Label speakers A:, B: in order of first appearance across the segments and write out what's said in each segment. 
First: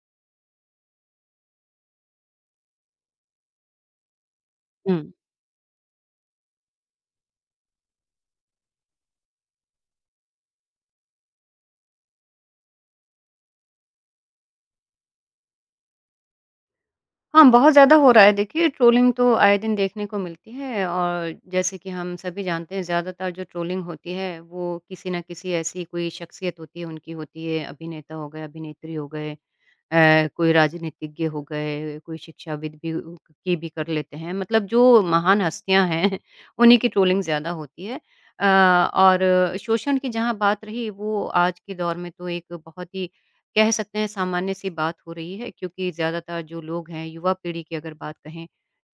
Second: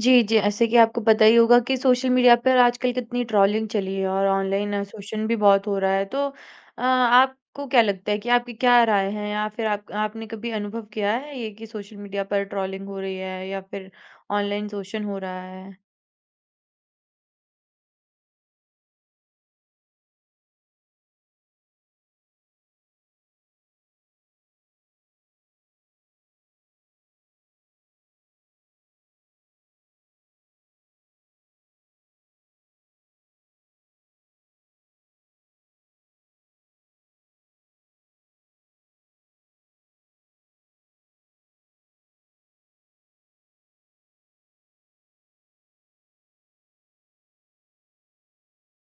A: जी, जी। ऐसे कि आपको पता ही होगा कि सोशल मीडिया पर आजकल कितनी ट्रोलिंग चली है और ऑनलाइन
B: हुँ।
A: शोषण भी बहुत हो रहा है। तो आपको क्या लगता है कि आपकी क्या राय है या फिर आप आपने कभी अनुभव किया है ये कि सोशल मीडिया पर ट्रोलिंग हो रही है या फिर ऑनलाइन शोषण हो रहा है?
B: हाँ, बहुत ज़्यादा हो रहा है। देखिए ट्रोलिंग तो आए दिन देखने को मिलती है और जैसे कि हम सभी जानते हैं ज़्यादातर जो ट्रोलिंग होती है वो किसी न किसी ऐसी कोई शख्सियत होती है उनकी होती है, अभिनेता हो गए, अभिनेत्री हो गए, कोई राजनीतिज्ञ हो गए, कोई शिक्षाविद भी उ की भी कर लेते हैं। मतलब जो महान हस्तियाँ हैं, उन्हीं की ट्रोलिंग ज़्यादा होती है। अ, और शोषण की जहाँ बात रही, वो आज के दौर में तो एक बहुत ही कह सकते हैं सामान्य सी बात हो रही है, क्योंकि ज़्यादातर जो लोग हैं, युवा पीढ़ी की अगर बात कहें,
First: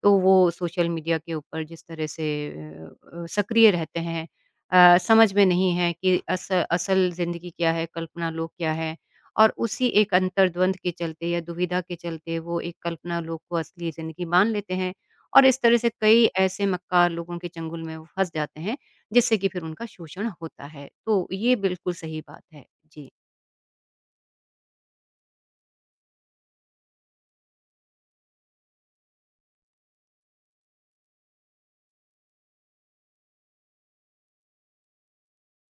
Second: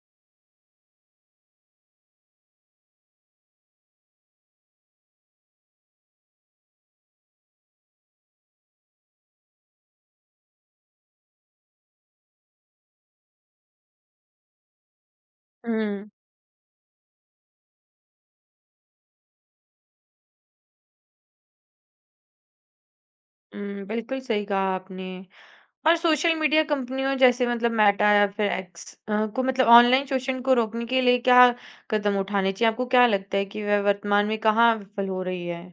B: तो वो सोशल मीडिया के ऊपर जिस तरह से सक्रिय रहते हैं, समझ में नहीं है कि अस असल ज़िंदगी क्या है, कल्पना लोग क्या है। और उसी एक अंतर्द्वंद के चलते या दुविधा के चलते वो एक कल्पना लोग को असली ज़िंदगी मान लेते हैं और इस तरह से
A: हुँ।
B: कई ऐसे मक्कार लोगों के चंगुल में वो फँस जाते हैं, जिससे कि फिर उनका शोषण होता है। तो ये बिल्कुल सही बात है। जी।
A: हुँ, बिल्कुल सही कहा आपने। और सोशल मीडिया कंपनियों जैसे मतलब मेटा या फिर एक्स को मतलब ऑनलाइन शोषण को रोकने के लिए क्या कदम उठाने चाहिए? आपको क्या लगता है कि वह वर्तमान में कहाँ विफल हो रही है?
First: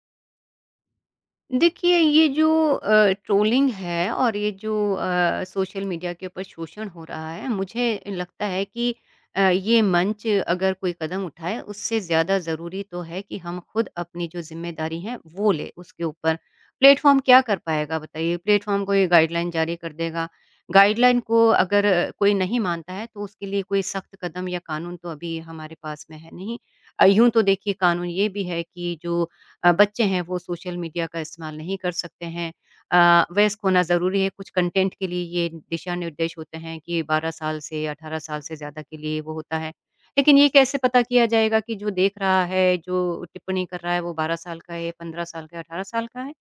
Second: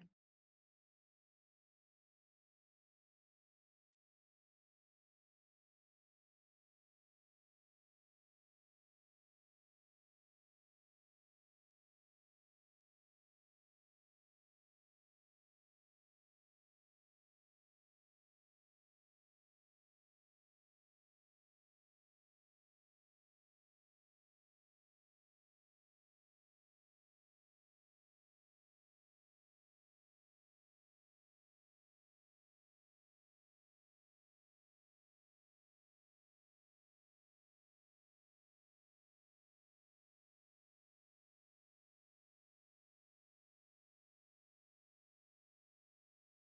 B: देखिए, ये जो ट्रोलिंग है और ये जो सोशल मीडिया के ऊपर शोषण हो रहा है, मुझे लगता है कि ये मंच अगर कोई कदम उठाए, उससे ज़्यादा ज़रूरी तो है कि हम खुद अपनी जो ज़िम्मेदारी है, वो लें उसके ऊपर। प्लेटफ़ॉर्म क्या कर पाएगा बताइए? प्लेटफ़ॉर्म कोई गाइडलाइन जारी कर देगा। गाइडलाइन को अगर कोई नहीं मानता है, तो उसके लिए कोई सख्त कदम या कानून तो अभी हमारे पास में है नहीं। यूँ तो देखिए कानून ये भी है कि जो बच्चे हैं वो सोशल मीडिया का इस्तेमाल नहीं कर सकते हैं। वयस्क होना ज़रूरी है, कुछ कंटेंट के लिए ये दिशा निर्देश होते हैं कि 12 साल से 18 साल से ज़्यादा के लिए वो होता है। लेकिन ये कैसे पता किया जाएगा कि जो देख रहा है, जो टिप्पणी कर रहा है वो 12 साल का है, 15 साल का है, 18 साल का है?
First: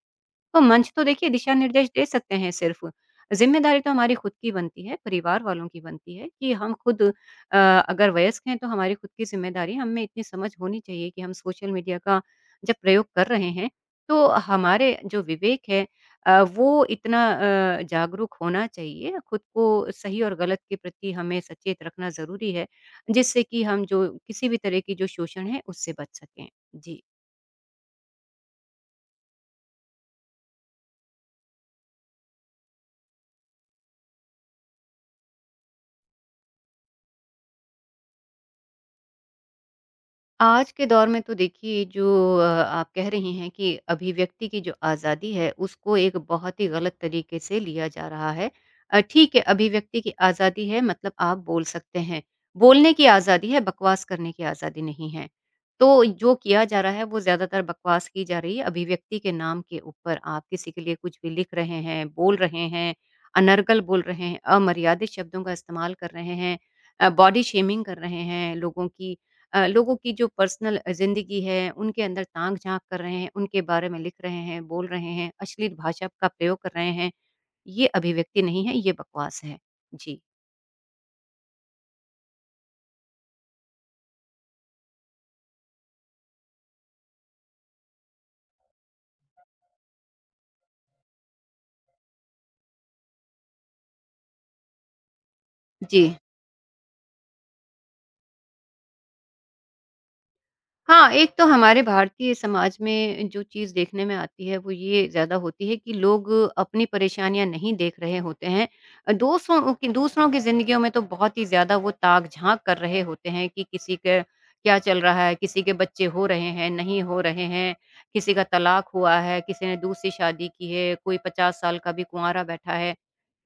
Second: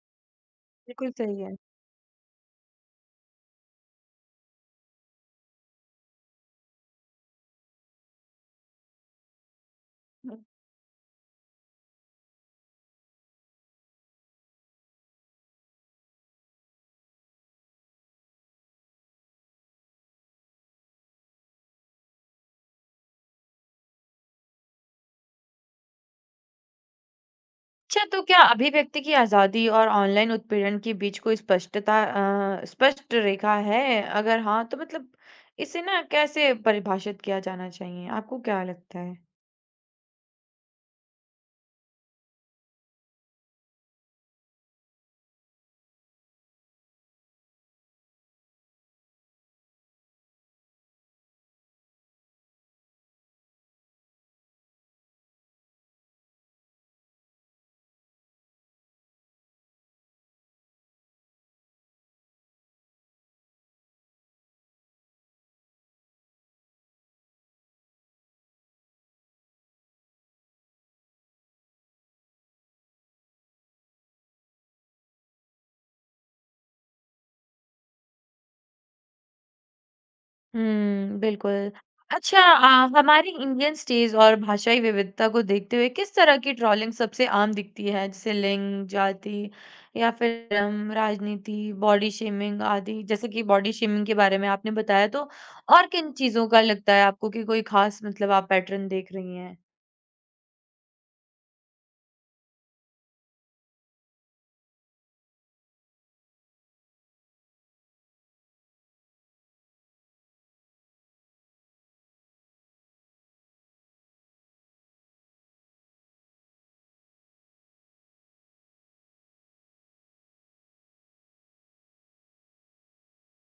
B: तो मंच तो
A: बिल्कुल
B: देखिए
A: सही है।
B: दिशा-निर्देश दे सकते हैं सिर्फ़। ज़िम्मेदारी तो हमारी खुद की बनती है, परिवार वालों की बनती है कि हम खुद अगर वयस्क हैं तो हमारी खुद की ज़िम्मेदारी हमें इतनी समझ होनी चाहिए कि हम सोशल मीडिया का जब प्रयोग कर रहे हैं, तो हमारे जो विवेक है वो इतना जागरूक होना चाहिए। खुद को सही और गलत के प्रति हमें सचेत रखना ज़रूरी है, जिससे कि हम जो किसी भी तरह की जो शोषण है उससे बच सकें। जी।
A: अच्छा, तो क्या अभिव्यक्ति की आज़ादी और ऑनलाइन उत्पीड़न के बीच कोई स्पष्टता स्पष्ट रेखा है? अगर हाँ, तो मतलब इसे ना कैसे परिभाषित किया जाना चाहिए? आपको क्या लगता है?
B: आज के दौर में तो देखिए जो आप कह रही हैं कि अभिव्यक्ति की जो आज़ादी है उसको एक बहुत ही गलत तरीके से लिया जा रहा है। ठीक है, अभिव्यक्ति की आज़ादी है मतलब आप बोल सकते हैं। बोलने की आज़ादी है, बकवास करने की आज़ादी नहीं है। तो जो किया जा रहा है वो ज़्यादातर बकवास की जा रही है अभिव्यक्ति के नाम के ऊपर। आप किसी के लिए कुछ भी लिख रहे हैं, बोल रहे हैं, अनर्गल बोल रहे हैं, अमर्यादित शब्दों का इस्तेमाल कर रहे हैं, बॉडी शेमिंग कर रहे हैं लोगों की लोगों की जो पर्सनल ज़िंदगी है, उनके अंदर ताक-झाँक कर रहे हैं, उनके बारे में लिख रहे हैं, बोल रहे हैं, अश्लील भाषा का प्रयोग कर रहे हैं, ये अभिव्यक्ति नहीं है, ये बकवास है। जी।
A: हुँ, बिल्कुल। अच्छा हमारी इंडियन स्टेज और भाषाई विविधता को देखते हुए किस तरह की ट्रोलिंग सबसे आम दिखती है? जैसे लिंग, जाति या फिर धर्म, राजनीति, बॉडी शेमिंग आदि? जैसे कि बॉडी शेमिंग के बारे में आपने बताया, तो और
B: जी।
A: किन चीज़ों का लगता है आपको कि कोई ख़ास मतलब आप पैटर्न देख रही हैं?
B: हाँ, एक तो हमारे भारतीय समाज में जो चीज़ देखने में आती है, वो ये ज़्यादा होती है कि लोग अपनी परेशानियाँ नहीं देख रहे होते हैं। दूसरों की ज़िंदगियों में तो बहुत ही ज़्यादा वो ताक-झाँक कर रहे होते हैं कि किसी के क्या चल रहा है, किसी के बच्चे हो रहे हैं, नहीं हो रहे हैं, किसी का तलाक हुआ है, किसी ने दूसरी शादी की है, कोई 50 साल का भी कुँवारा बैठा है।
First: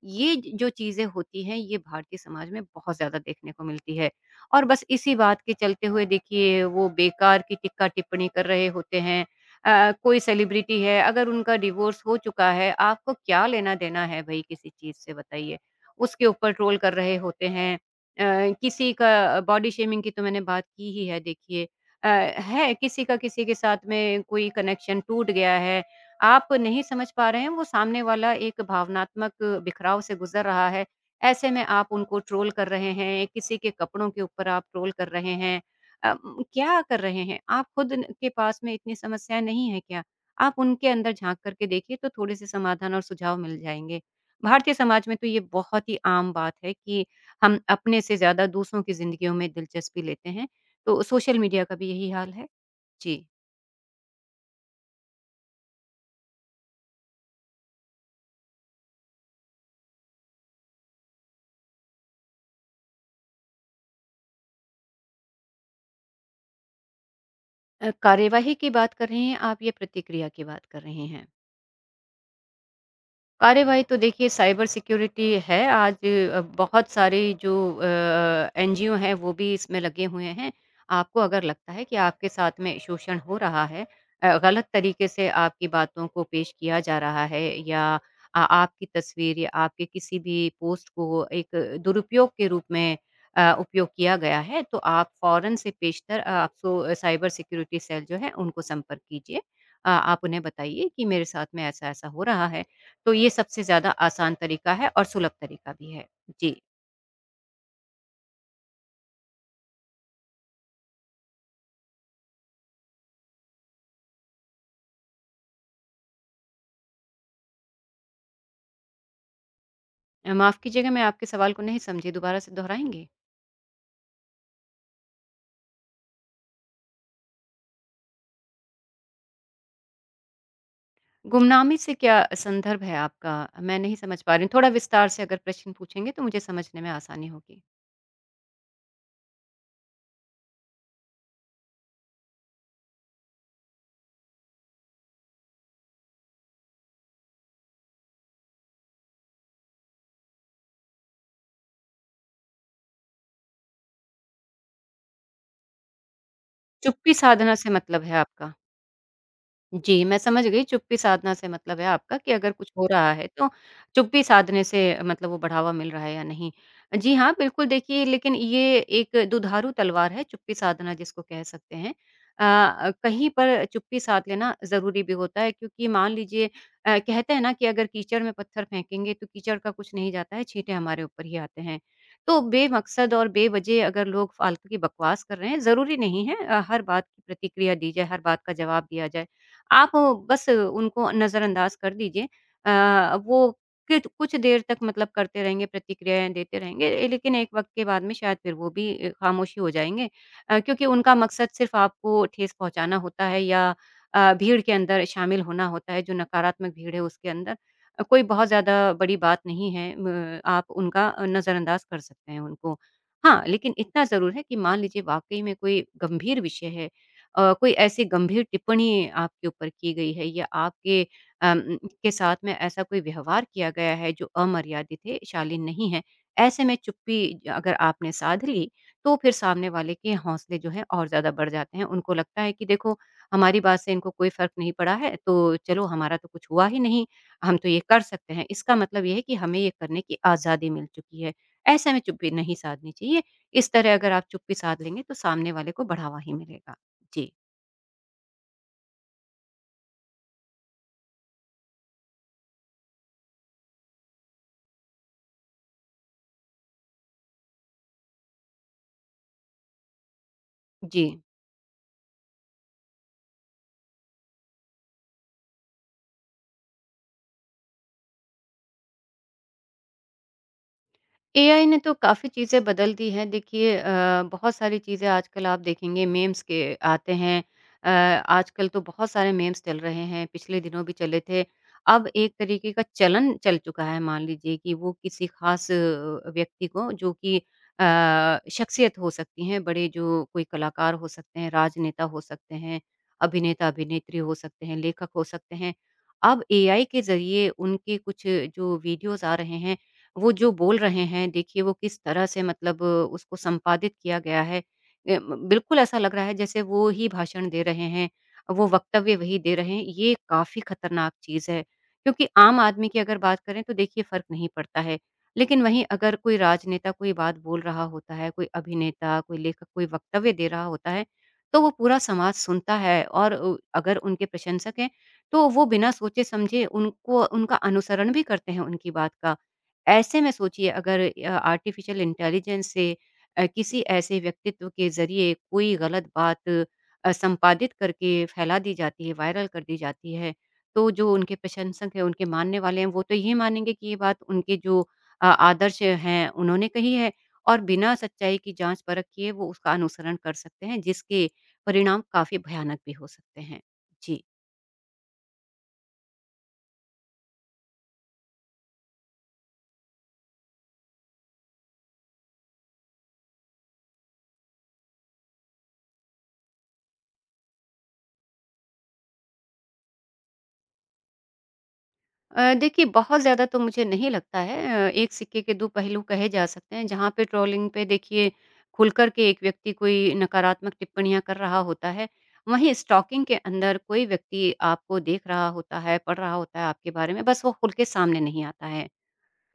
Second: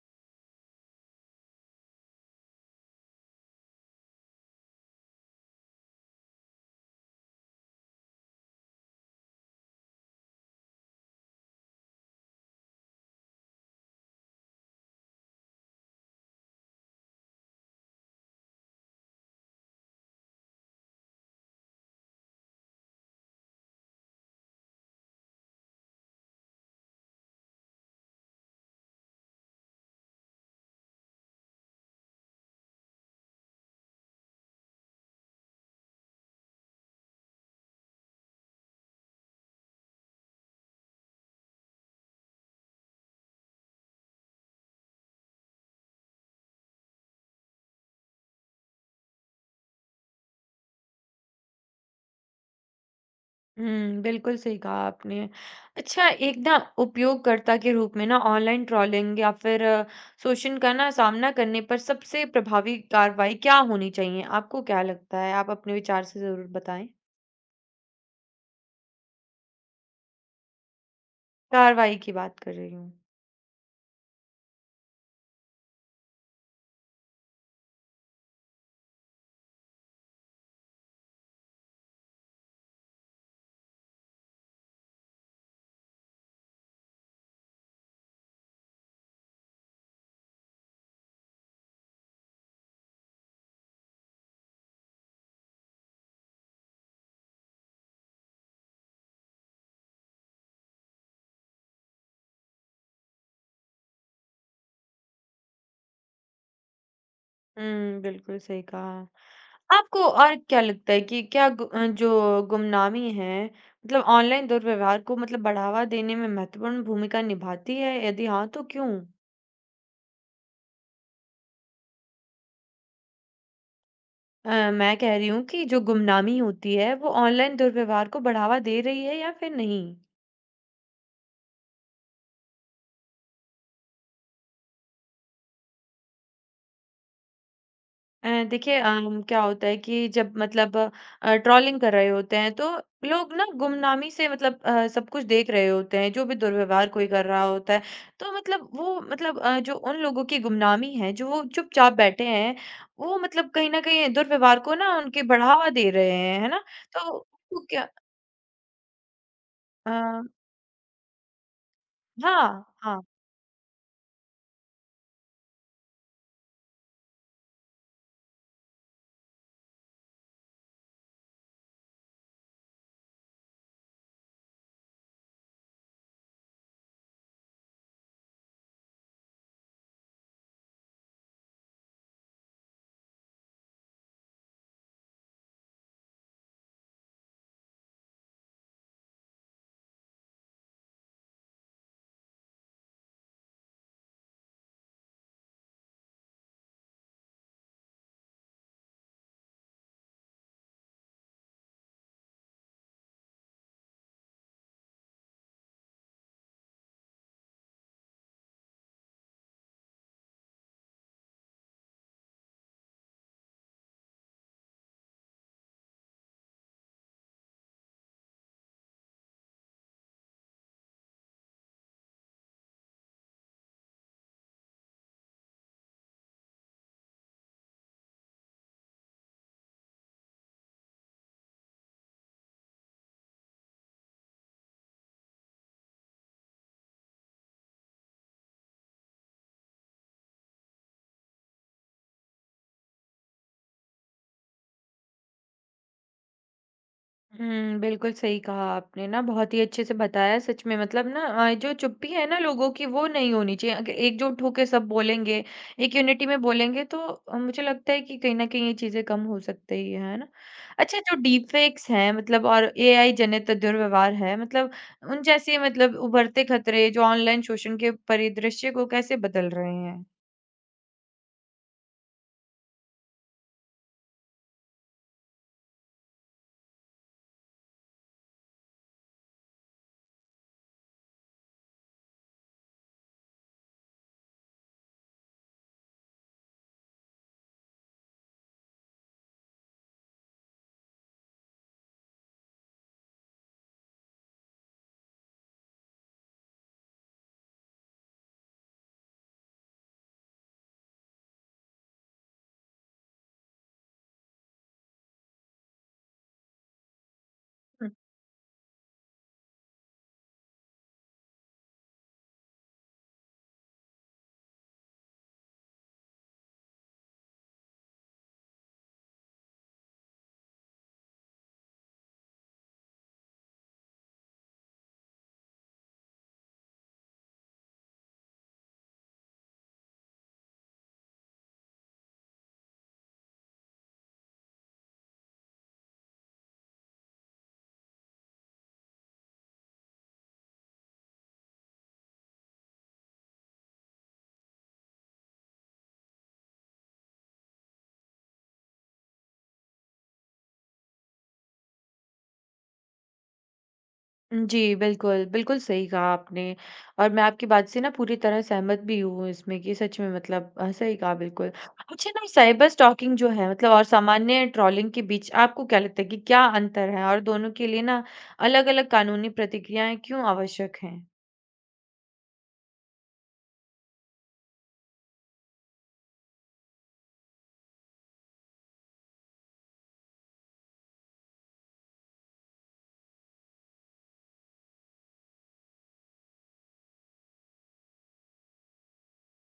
B: ये ज जो चीज़ें होती हैं, ये भारतीय समाज में बहुत ज़्यादा देखने को मिलती है। और बस इसी बात के चलते हुए देखिए वो बेकार की टिक्का-टिप्पणी कर रहे होते हैं। कोई सेलिब्रिटी है, अगर उनका डिवोर्स हो चुका है, आपको क्या लेना-देना है भई किसी चीज़ से बताइए? उसके ऊपर ट्रोल कर रहे होते हैं। किसी का बॉडी शेमिंग की तो मैंने बात की ही है देखिए। अ, है किसी का किसी के साथ में कोई कनेक्शन टूट गया है, आप नहीं समझ पा रहे हैं, वो सामने वाला एक भावनात्मक बिखराव से गुज़र रहा है। ऐसे में आप उनको ट्रोल कर रहे हैं, किसी के कपड़ों के ऊपर आप ट्रोल कर रहे हैं। अ, क्या कर रहे हैं? आप खुद न के पास में इतनी समस्याएँ नहीं है क्या? आप उनके अंदर झाँक कर के देखिए तो थोड़े-से समाधान और सुझाव मिल जाएँगे। भारतीय समाज में तो ये बहुत ही आम बात है कि हम अपने से ज़्यादा दूसरों की ज़िंदगियों में दिलचस्पी लेते हैं। तो सोशल मीडिया का भी यही हाल है। जी।
A: हुँ, बिल्कुल सही कहा आपने। अच्छा एक ना उपयोगकर्ता के रूप में ना ऑनलाइन ट्रोलिंग या फिर शोषण का ना सामना करने पर सबसे प्रभावी कार्रवाई क्या होनी चाहिए? आपको क्या लगता है? आप अपने विचार से ज़रूर बताएँ।
B: कार्यवाही की बात कर रहे हैं आप या प्रतिक्रिया की बात कर रहे हैं?
A: कार्रवाई की बात कर रही हूँ।
B: कार्रवाई तो देखिए साइबर सिक्योरिटी है आज, बहुत सारे जो एनजीओ हैं वो भी इसमें लगे हुए हैं। आपको अगर लगता है कि आपके साथ में शोषण हो रहा है, गलत तरीके से आपकी बातों को पेश किया जा रहा है या आपकी तस्वीर या आपके किसी भी पोस्ट को एक दुरुपयोग के रूप में उपयोग किया गया है, तो आप फौरन से पेशतर, आप साइबर सिक्योरिटी सेल जो है उनको संपर्क कीजिए। आप उन्हें बताइए कि मेरे साथ में ऐसा ऐसा हो रहा है। तो ये सबसे ज़्यादा आसान तरीका है और सुलभ तरीका भी है। जी।
A: हुँ, बिल्कुल सही कहा। आपको और क्या लगता है कि क्या जो गुमनामी है मतलब ऑनलाइन दुर्व्यवहार को मतलब बढ़ावा देने में महत्वपूर्ण भूमिका निभाती है? यदि हाँ, तो क्यों?
B: माफ़ कीजिएगा, मैं आपके सवाल को नहीं समझी, दोबारा से दोहराएँगे?
A: मैं कह रही हूँ कि जो गुमनामी होती है वो ऑनलाइन दुर्व्यवहार को बढ़ावा दे रही है या फिर नहीं?
B: गुमनामी से क्या संदर्भ है आपका? मैं नहीं समझ पा रही हूँ। थोड़ा विस्तार से अगर प्रश्न पूछेंगे तो मुझे समझने में आसानी होगी।
A: देखिए क्या होता है कि जब मतलब ट्रॉलिंग कर रहे होते हैं तो लोग ना गुमनामी से मतलब सब कुछ देख रहे होते हैं जो भी दुर्व्यवहार कोई कर रहा होता है। तो मतलब वो मतलब जो उन लोगों की गुमनामी है जो वो चुपचाप बैठे हैं वो मतलब कहीं न कहीं दुर्व्यवहार को ना उनके बढ़ावा दे रहे हैं, है ना? तो
B: चुप्पी साधना
A: आपको
B: से
A: क्या
B: मतलब है आपका?
A: अ,
B: जी, मैं समझ गई, चुप्पी साधना से मतलब है आपका कि अगर
A: हाँ,
B: कुछ हो
A: हाँ।
B: रहा है तो चुप्पी साधने से मतलब वो बढ़ावा मिल रहा है या नहीं। जी हाँ, बिल्कुल। देखिए, लेकिन ये एक दुधारू तलवार है चुप्पी साधना जिसको कह सकते हैं। कहीं पर चुप्पी साध लेना ज़रूरी भी होता है, क्योंकि मान लीजिए, कहते हैं ना कि अगर कीचड़ में पत्थर फेंकेंगे तो कीचड़ का कुछ नहीं जाता है, छींटे हमारे ऊपर ही आते हैं। तो बेमकसद और बेवजह अगर लोग फालतू की बकवास कर रहे हैं, ज़रूरी नहीं है हर बात की प्रतिक्रिया दी जाए, हर बात का जवाब दिया जाए। आप बस उनको नज़रअंदाज कर दीजिए। वो कित कुछ देर तक मतलब करते रहेंगे, प्रतिक्रियाएँ देते रहेंगे, लेकिन एक वक़्त के बाद में शायद फिर वो भी खामोशी हो जाएँगे, क्योंकि उनका मकसद सिर्फ़ आपको ठेस पहुँचाना होता है या भीड़ के अंदर शामिल होना होता है, जो नकारात्मक भीड़ है उसके अंदर। कोई बहुत ज़्यादा बड़ी बात नहीं है, म आप उनका नज़रअंदाज कर सकते हैं उनको। हाँ, लेकिन इतना ज़रूर है कि मान लीजिए वाक़ई में कोई गंभीर विषय है, कोई ऐसी गंभीर टिप्पणी आपके ऊपर की गई है या आपके अम, के साथ में ऐसा कोई व्यवहार किया गया है जो अमर्यादित है, शालीन नहीं है, ऐसे में चुप्पी अगर आपने साध ली, तो फिर सामने वाले के हौसले जो हैं और ज़्यादा बढ़ जाते हैं। उनको लगता है कि देखो, हमारी बात से इनको कोई फ़र्क नहीं पड़ा है, तो चलो हमारा तो कुछ हुआ ही नहीं, हम तो ये कर सकते हैं। इसका मतलब ये है कि हमें ये करने की आज़ादी मिल चुकी है। ऐसे में चुप्पी नहीं साधनी चाहिए। इस तरह अगर आप चुप्पी साध लेंगे, तो सामने वाले को बढ़ावा ही मिलेगा। जी।
A: हुँ, बिल्कुल सही कहा आपने ना, बहुत ही अच्छे से बताया सच में मतलब ना जो चुप्पी है ना लोगों की वो नहीं होनी चाहिए। अग एकजुट होके सब बोलेंगे, एक यूनिटी में बोलेंगे तो मुझे लगता है कि कहीं न कहीं ये चीज़ें कम हो सकती है ना? अच्छा
B: जी,
A: जो डीप फेक्स हैं मतलब और एआई जनित दुर्व्यवहार है मतलब उन जैसे मतलब उभरते खतरे जो ऑनलाइन शोषण के परिदृश्य को कैसे बदल रहे हैं?
B: एआई ने तो काफ़ी चीज़ें बदल दी हैं। देखिए, बहुत सारी चीज़ें आजकल आप देखेंगे मीम्स के आते हैं। अ, आजकल तो बहुत सारे मीम्स चल रहे हैं, पिछले दिनों भी चले थे। अब एक तरीके का चलन चल चुका है, मान लीजिए कि वो किसी ख़ास व्यक्ति को जो कि शख्सियत हो सकती हैं, बड़े जो कोई कलाकार हो सकते हैं, राजनेता हो सकते हैं, अभिनेता-अभिनेत्री हो सकते हैं, लेखक हो सकते हैं। अब एआई के ज़रिए उनके कुछ जो वीडियोज़ आ रहे हैं वो जो बोल रहे हैं देखिए वो किस तरह से मतलब उसको संपादित किया गया है। बिल्कुल ऐसा लग रहा है जैसे वो ही भाषण दे रहे हैं, वो वक्तव्य वही दे रहे हैं, ये काफ़ी खतरनाक चीज़ है। क्योंकि आम आदमी की अगर बात करें तो देखिए फ़र्क नहीं पड़ता है, लेकिन वहीं अगर कोई राजनेता कोई बात बोल रहा होता है, कोई अभिनेता, कोई लेखक कोई वक्तव्य दे रहा होता है, तो वो पूरा समाज सुनता है और अगर उनके प्रशंसक हैं, तो वो बिना सोचे-समझे उनको उनका अनुसरण भी करते हैं उनकी बात का। ऐसे में सोचिए अगर आर्टिफ़िशियल इंटेलिजेंस से किसी ऐसे व्यक्तित्व के ज़रिए कोई गलत बात संपादित करके फैला दी जाती है, वायरल कर दी जाती है, तो जो उनके प्रशंसक हैं, उनके मानने वाले हैं, वो तो ये मानेंगे कि ये बात उनके जो आदर्श हैं, उन्होंने कही है और बिना सच्चाई की जाँच परख किए वो उसका अनुसरण कर सकते हैं, जिसके परिणाम काफ़ी भयानक भी हो सकते हैं। जी।
A: जी, बिल्कुल, बिल्कुल सही कहा आपने और मैं आपकी बात से ना पूरी तरह सहमत भी हूँ इसमें कि सच में मतलब सही कहा बिल्कुल। अच्छा ना साइबर स्टॉकिंग जो है मतलब और सामान्य ट्रोलिंग के बीच आपको क्या लगता है कि क्या अंतर है? और दोनों के लिए ना अलग-अलग कानूनी प्रतिक्रियाएँ क्यों आवश्यक हैं?
B: देखिए बहुत ज़्यादा तो मुझे नहीं लगता है, एक सिक्के के दो पहलू कहे जा सकते हैं जहाँ पे ट्रोलिंग पे देखिए खुलकर के एक व्यक्ति कोई नकारात्मक टिप्पणियाँ कर रहा होता है। वहीं स्टॉकिंग के अंदर कोई व्यक्ति आपको देख रहा होता है, पढ़ रहा होता है आपके बारे में, बस वो खुल के सामने नहीं आता है।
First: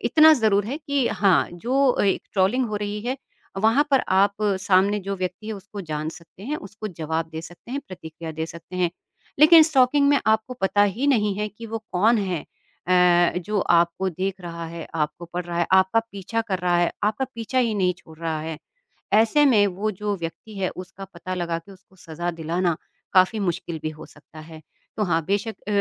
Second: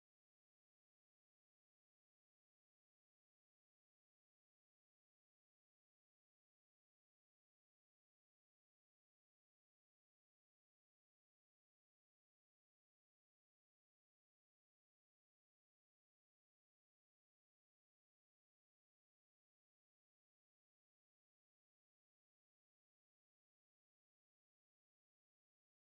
B: इतना ज़रूर है कि हाँ, जो एक ट्रोलिंग हो रही है, वहाँ पर आप सामने जो व्यक्ति है उसको जान सकते हैं, उसको जवाब दे सकते हैं, प्रतिक्रिया दे सकते हैं। लेकिन स्टॉकिंग में आपको पता ही नहीं है कि वो कौन है, जो आपको देख रहा है, आपको पढ़ रहा है, आपका पीछा कर रहा है, आपका पीछा ही नहीं छोड़ रहा है। ऐसे में वो जो व्यक्ति है उसका पता लगा के उसको सज़ा दिलाना काफ़ी मुश्किल भी हो सकता है। तो हाँ, बेशक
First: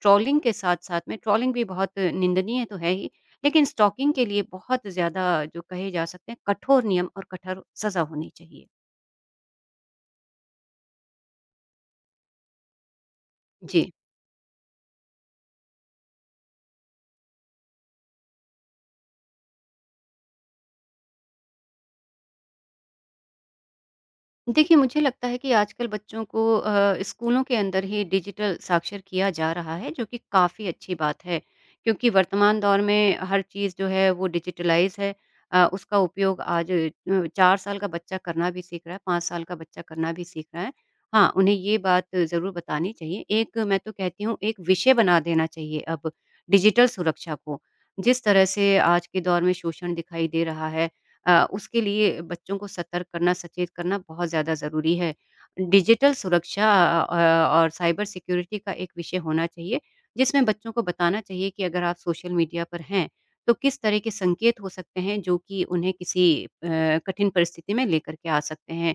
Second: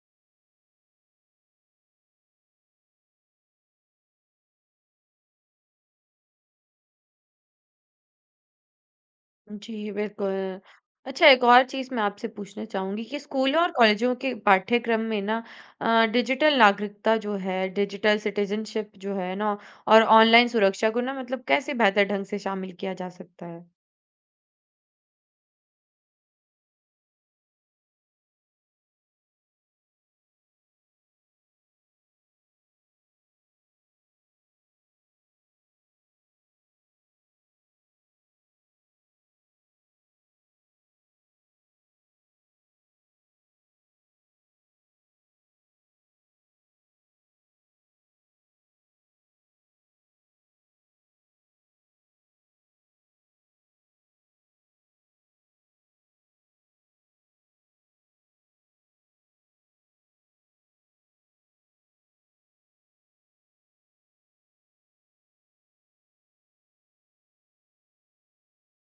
B: ट्रोलिंग के साथ-साथ में ट्रोलिंग भी बहुत निंदनीय तो है ही, लेकिन स्टॉकिंग के लिए बहुत ज़्यादा जो कहे जा सकते हैं कठोर नियम और कठोर सज़ा होनी चाहिए।
A: जी, बिल्कुल। अच्छा एक और चीज़ मैं आपसे पूछना चाहूँगी कि स्कूलों और
B: जी।
A: कॉलेजों के पाठ्यक्रम में ना डिजिटल नागरिकता जो है, डिजिटल सिटीज़नशिप जो है ना और ऑनलाइन सुरक्षा को ना मतलब कैसे बेहतर ढंग से शामिल किया जा सकता है?
B: देखिए, मुझे लगता है कि आजकल बच्चों को स्कूलों के अंदर ही डिजिटल साक्षर किया जा रहा है, जो कि काफ़ी अच्छी बात है। क्योंकि वर्तमान दौर में हर चीज़ जो है वो डिजिटलाइज़ है। उसका उपयोग आज 4 साल का बच्चा करना भी सीख रहा है, 5 साल का बच्चा करना भी सीख रहा है। हाँ, उन्हें ये बात ज़रूर बतानी चाहिए। एक मैं तो कहती हूँ एक विषय बना देना चाहिए अब डिजिटल सुरक्षा को। जिस तरह से आज के दौर में शोषण दिखाई दे रहा है, उसके लिए बच्चों को सतर्क करना, सचेत करना बहुत ज़्यादा ज़रूरी है। डिजिटल सुरक्षा अ, और साइबर सिक्योरिटी का एक विषय होना चाहिए, जिसमें बच्चों को बताना चाहिए कि अगर आप सोशल मीडिया पर हैं, तो किस तरह के संकेत हो सकते हैं जो कि उन्हें किसी कठिन परिस्थिति में लेकर के आ सकते हैं।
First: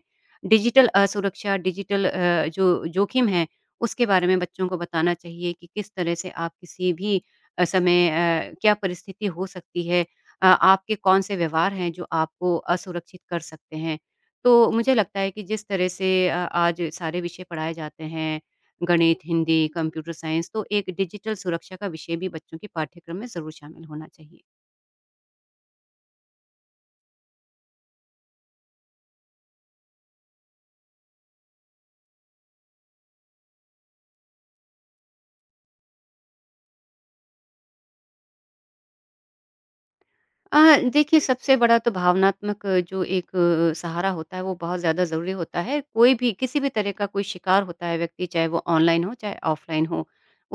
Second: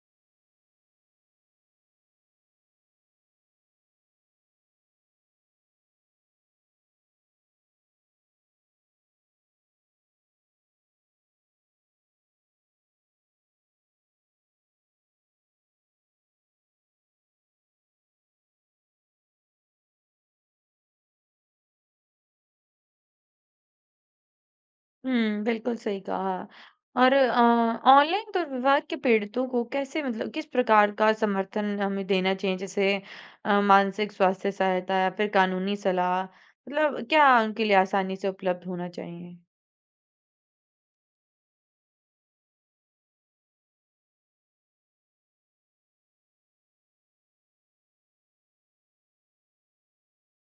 B: डिजिटल असुरक्षा, डिजिटल जो जोखिम है, उसके बारे में बच्चों को बताना चाहिए कि किस तरह से आप किसी भी समय क्या परिस्थिति हो सकती है। आपके कौन-से व्यवहार हैं जो आपको असुरक्षित कर सकते हैं। तो मुझे लगता है कि जिस तरह से आज सारे विषय पढ़ाए जाते हैं, गणित, हिंदी, कंप्यूटर साइंस, तो एक डिजिटल सुरक्षा का विषय भी बच्चों के पाठ्यक्रम में ज़रूर शामिल होना चाहिए।
A: हुँ, बिल्कुल सही कहा। और ऑनलाइन दुर्व्यवहार के पीड़ितों को कैसे मतलब किस प्रकार का समर्थन हमें देना चाहिए? जैसे मानसिक स्वास्थ्य सहायता या फिर कानूनी सलाह, मतलब क्या उनके लिए आसानी से उपलब्ध होना चाहिए?
B: देखिए सबसे बड़ा तो भावनात्मक जो एक सहारा होता है वो बहुत ज़्यादा ज़रूरी होता है। कोई भी किसी भी तरह का कोई शिकार होता है व्यक्ति, चाहे वो ऑनलाइन हो चाहे ऑफ़लाइन हो।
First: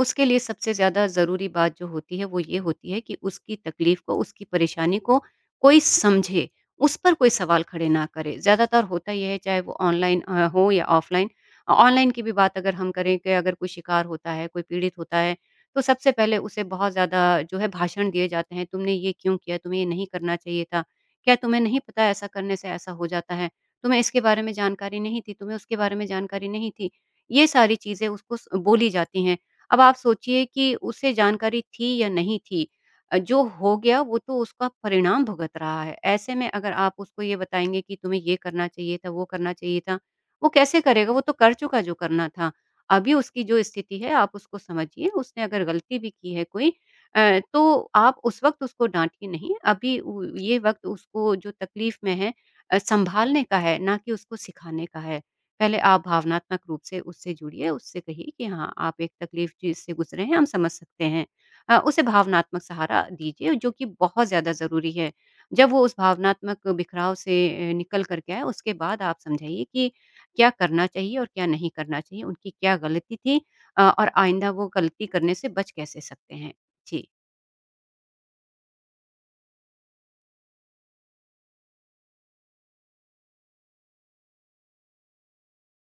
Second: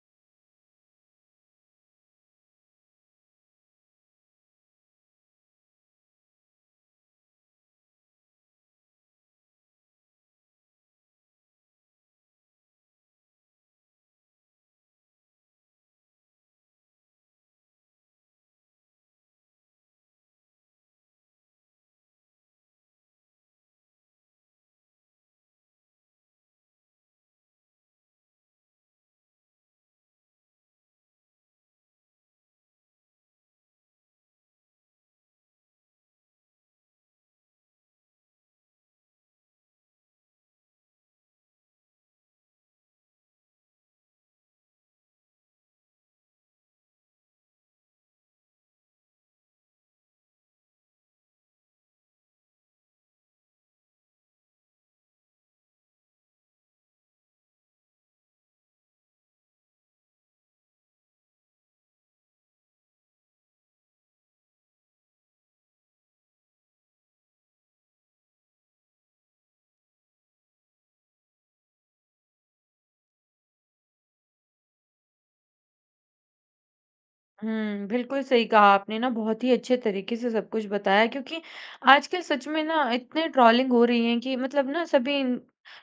B: उसके लिए सबसे ज़्यादा ज़रूरी बात जो होती है वो ये होती है कि उसकी तकलीफ़ को, उसकी परेशानी को कोई समझे, उस पर कोई सवाल खड़े ना करे। ज़्यादातर होता ये है चाहे वो ऑनलाइन हो या ऑफ़लाइन। ऑनलाइन की भी बात अगर हम करें कि अगर कोई शिकार होता है, कोई पीड़ित होता है, तो सबसे पहले उसे बहुत ज़्यादा जो है भाषण दिए जाते हैं, "तुमने ये क्यों किया? तुम्हें ये नहीं करना चाहिए था। क्या तुम्हें नहीं पता ऐसा करने से ऐसा हो जाता है? तुम्हें इसके बारे में जानकारी नहीं थी, तुम्हें उसके बारे में जानकारी नहीं थी।" ये सारी चीज़ें उसको स बोली जाती हैं। अब आप सोचिए कि उसे जानकारी थी या नहीं थी, जो हो गया वो तो उसका परिणाम भुगत रहा है। ऐसे में अगर आप उसको ये बताएँगे कि तुम्हें ये करना चाहिए था, वो करना चाहिए था, वो कैसे करेगा? वो तो कर चुका जो करना था। अभी उसकी जो स्थिति है आप उसको समझिए, उसने अगर गलती भी की है कोई, तो आप उस वक़्त उसको डाँटिए नहीं। अभी उ ये वक़्त उसको जो तकलीफ़ में है सँभालने का है, ना कि उसको सिखाने का है। पहले आप भावनात्मक रूप से उससे जुड़िए, उससे कहिए कि हाँ, आप एक तकलीफ़ जिससे गुज़रे हैं, हम समझ सकते हैं। उसे भावनात्मक सहारा दीजिए जो कि बहुत ज़्यादा ज़रूरी है। जब वो उस भावनात्मक बिखराव से निकल कर के आए उसके बाद आप समझाइए कि क्या करना चाहिए और क्या नहीं करना चाहिए, उनकी क्या गलती थी, और आइंदा वो गलती करने से बच कैसे सकते हैं? जी,
A: हुँ, बिल्कुल सही कहा आपने ना, बहुत ही अच्छे तरीके से सब कुछ बताया क्योंकि आजकल सच में ना इतने ट्रोलिंग हो रही हैं कि मतलब ना सभी इन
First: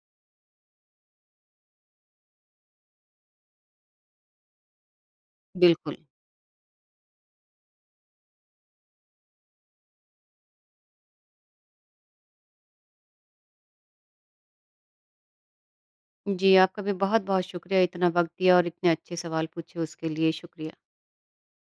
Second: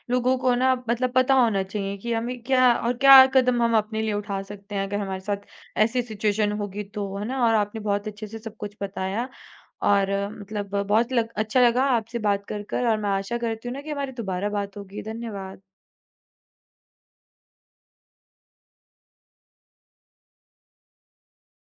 A: लोगों को ना मतलब पता होना चाहिए कि हमें क्या और क्या कदम हम अपने लिए उठा सकते हैं अगर हमारे साथ
B: बिल्कुल।
A: ऐसी सिचुएशन होगी तो, है ना? और आपने बहुत अच्छे से सब कुछ बताया और मतलब बहुत लग अच्छा लगा आपसे बात कर और मैं आशा करती हूँ ना कि हमारी दोबारा बात होगी। धन्यवाद।
B: जी, आपका भी बहुत-बहुत शुक्रिया इतना वक़्त दिया और इतने अच्छे सवाल पूछे उसके लिए, शुक्रिया।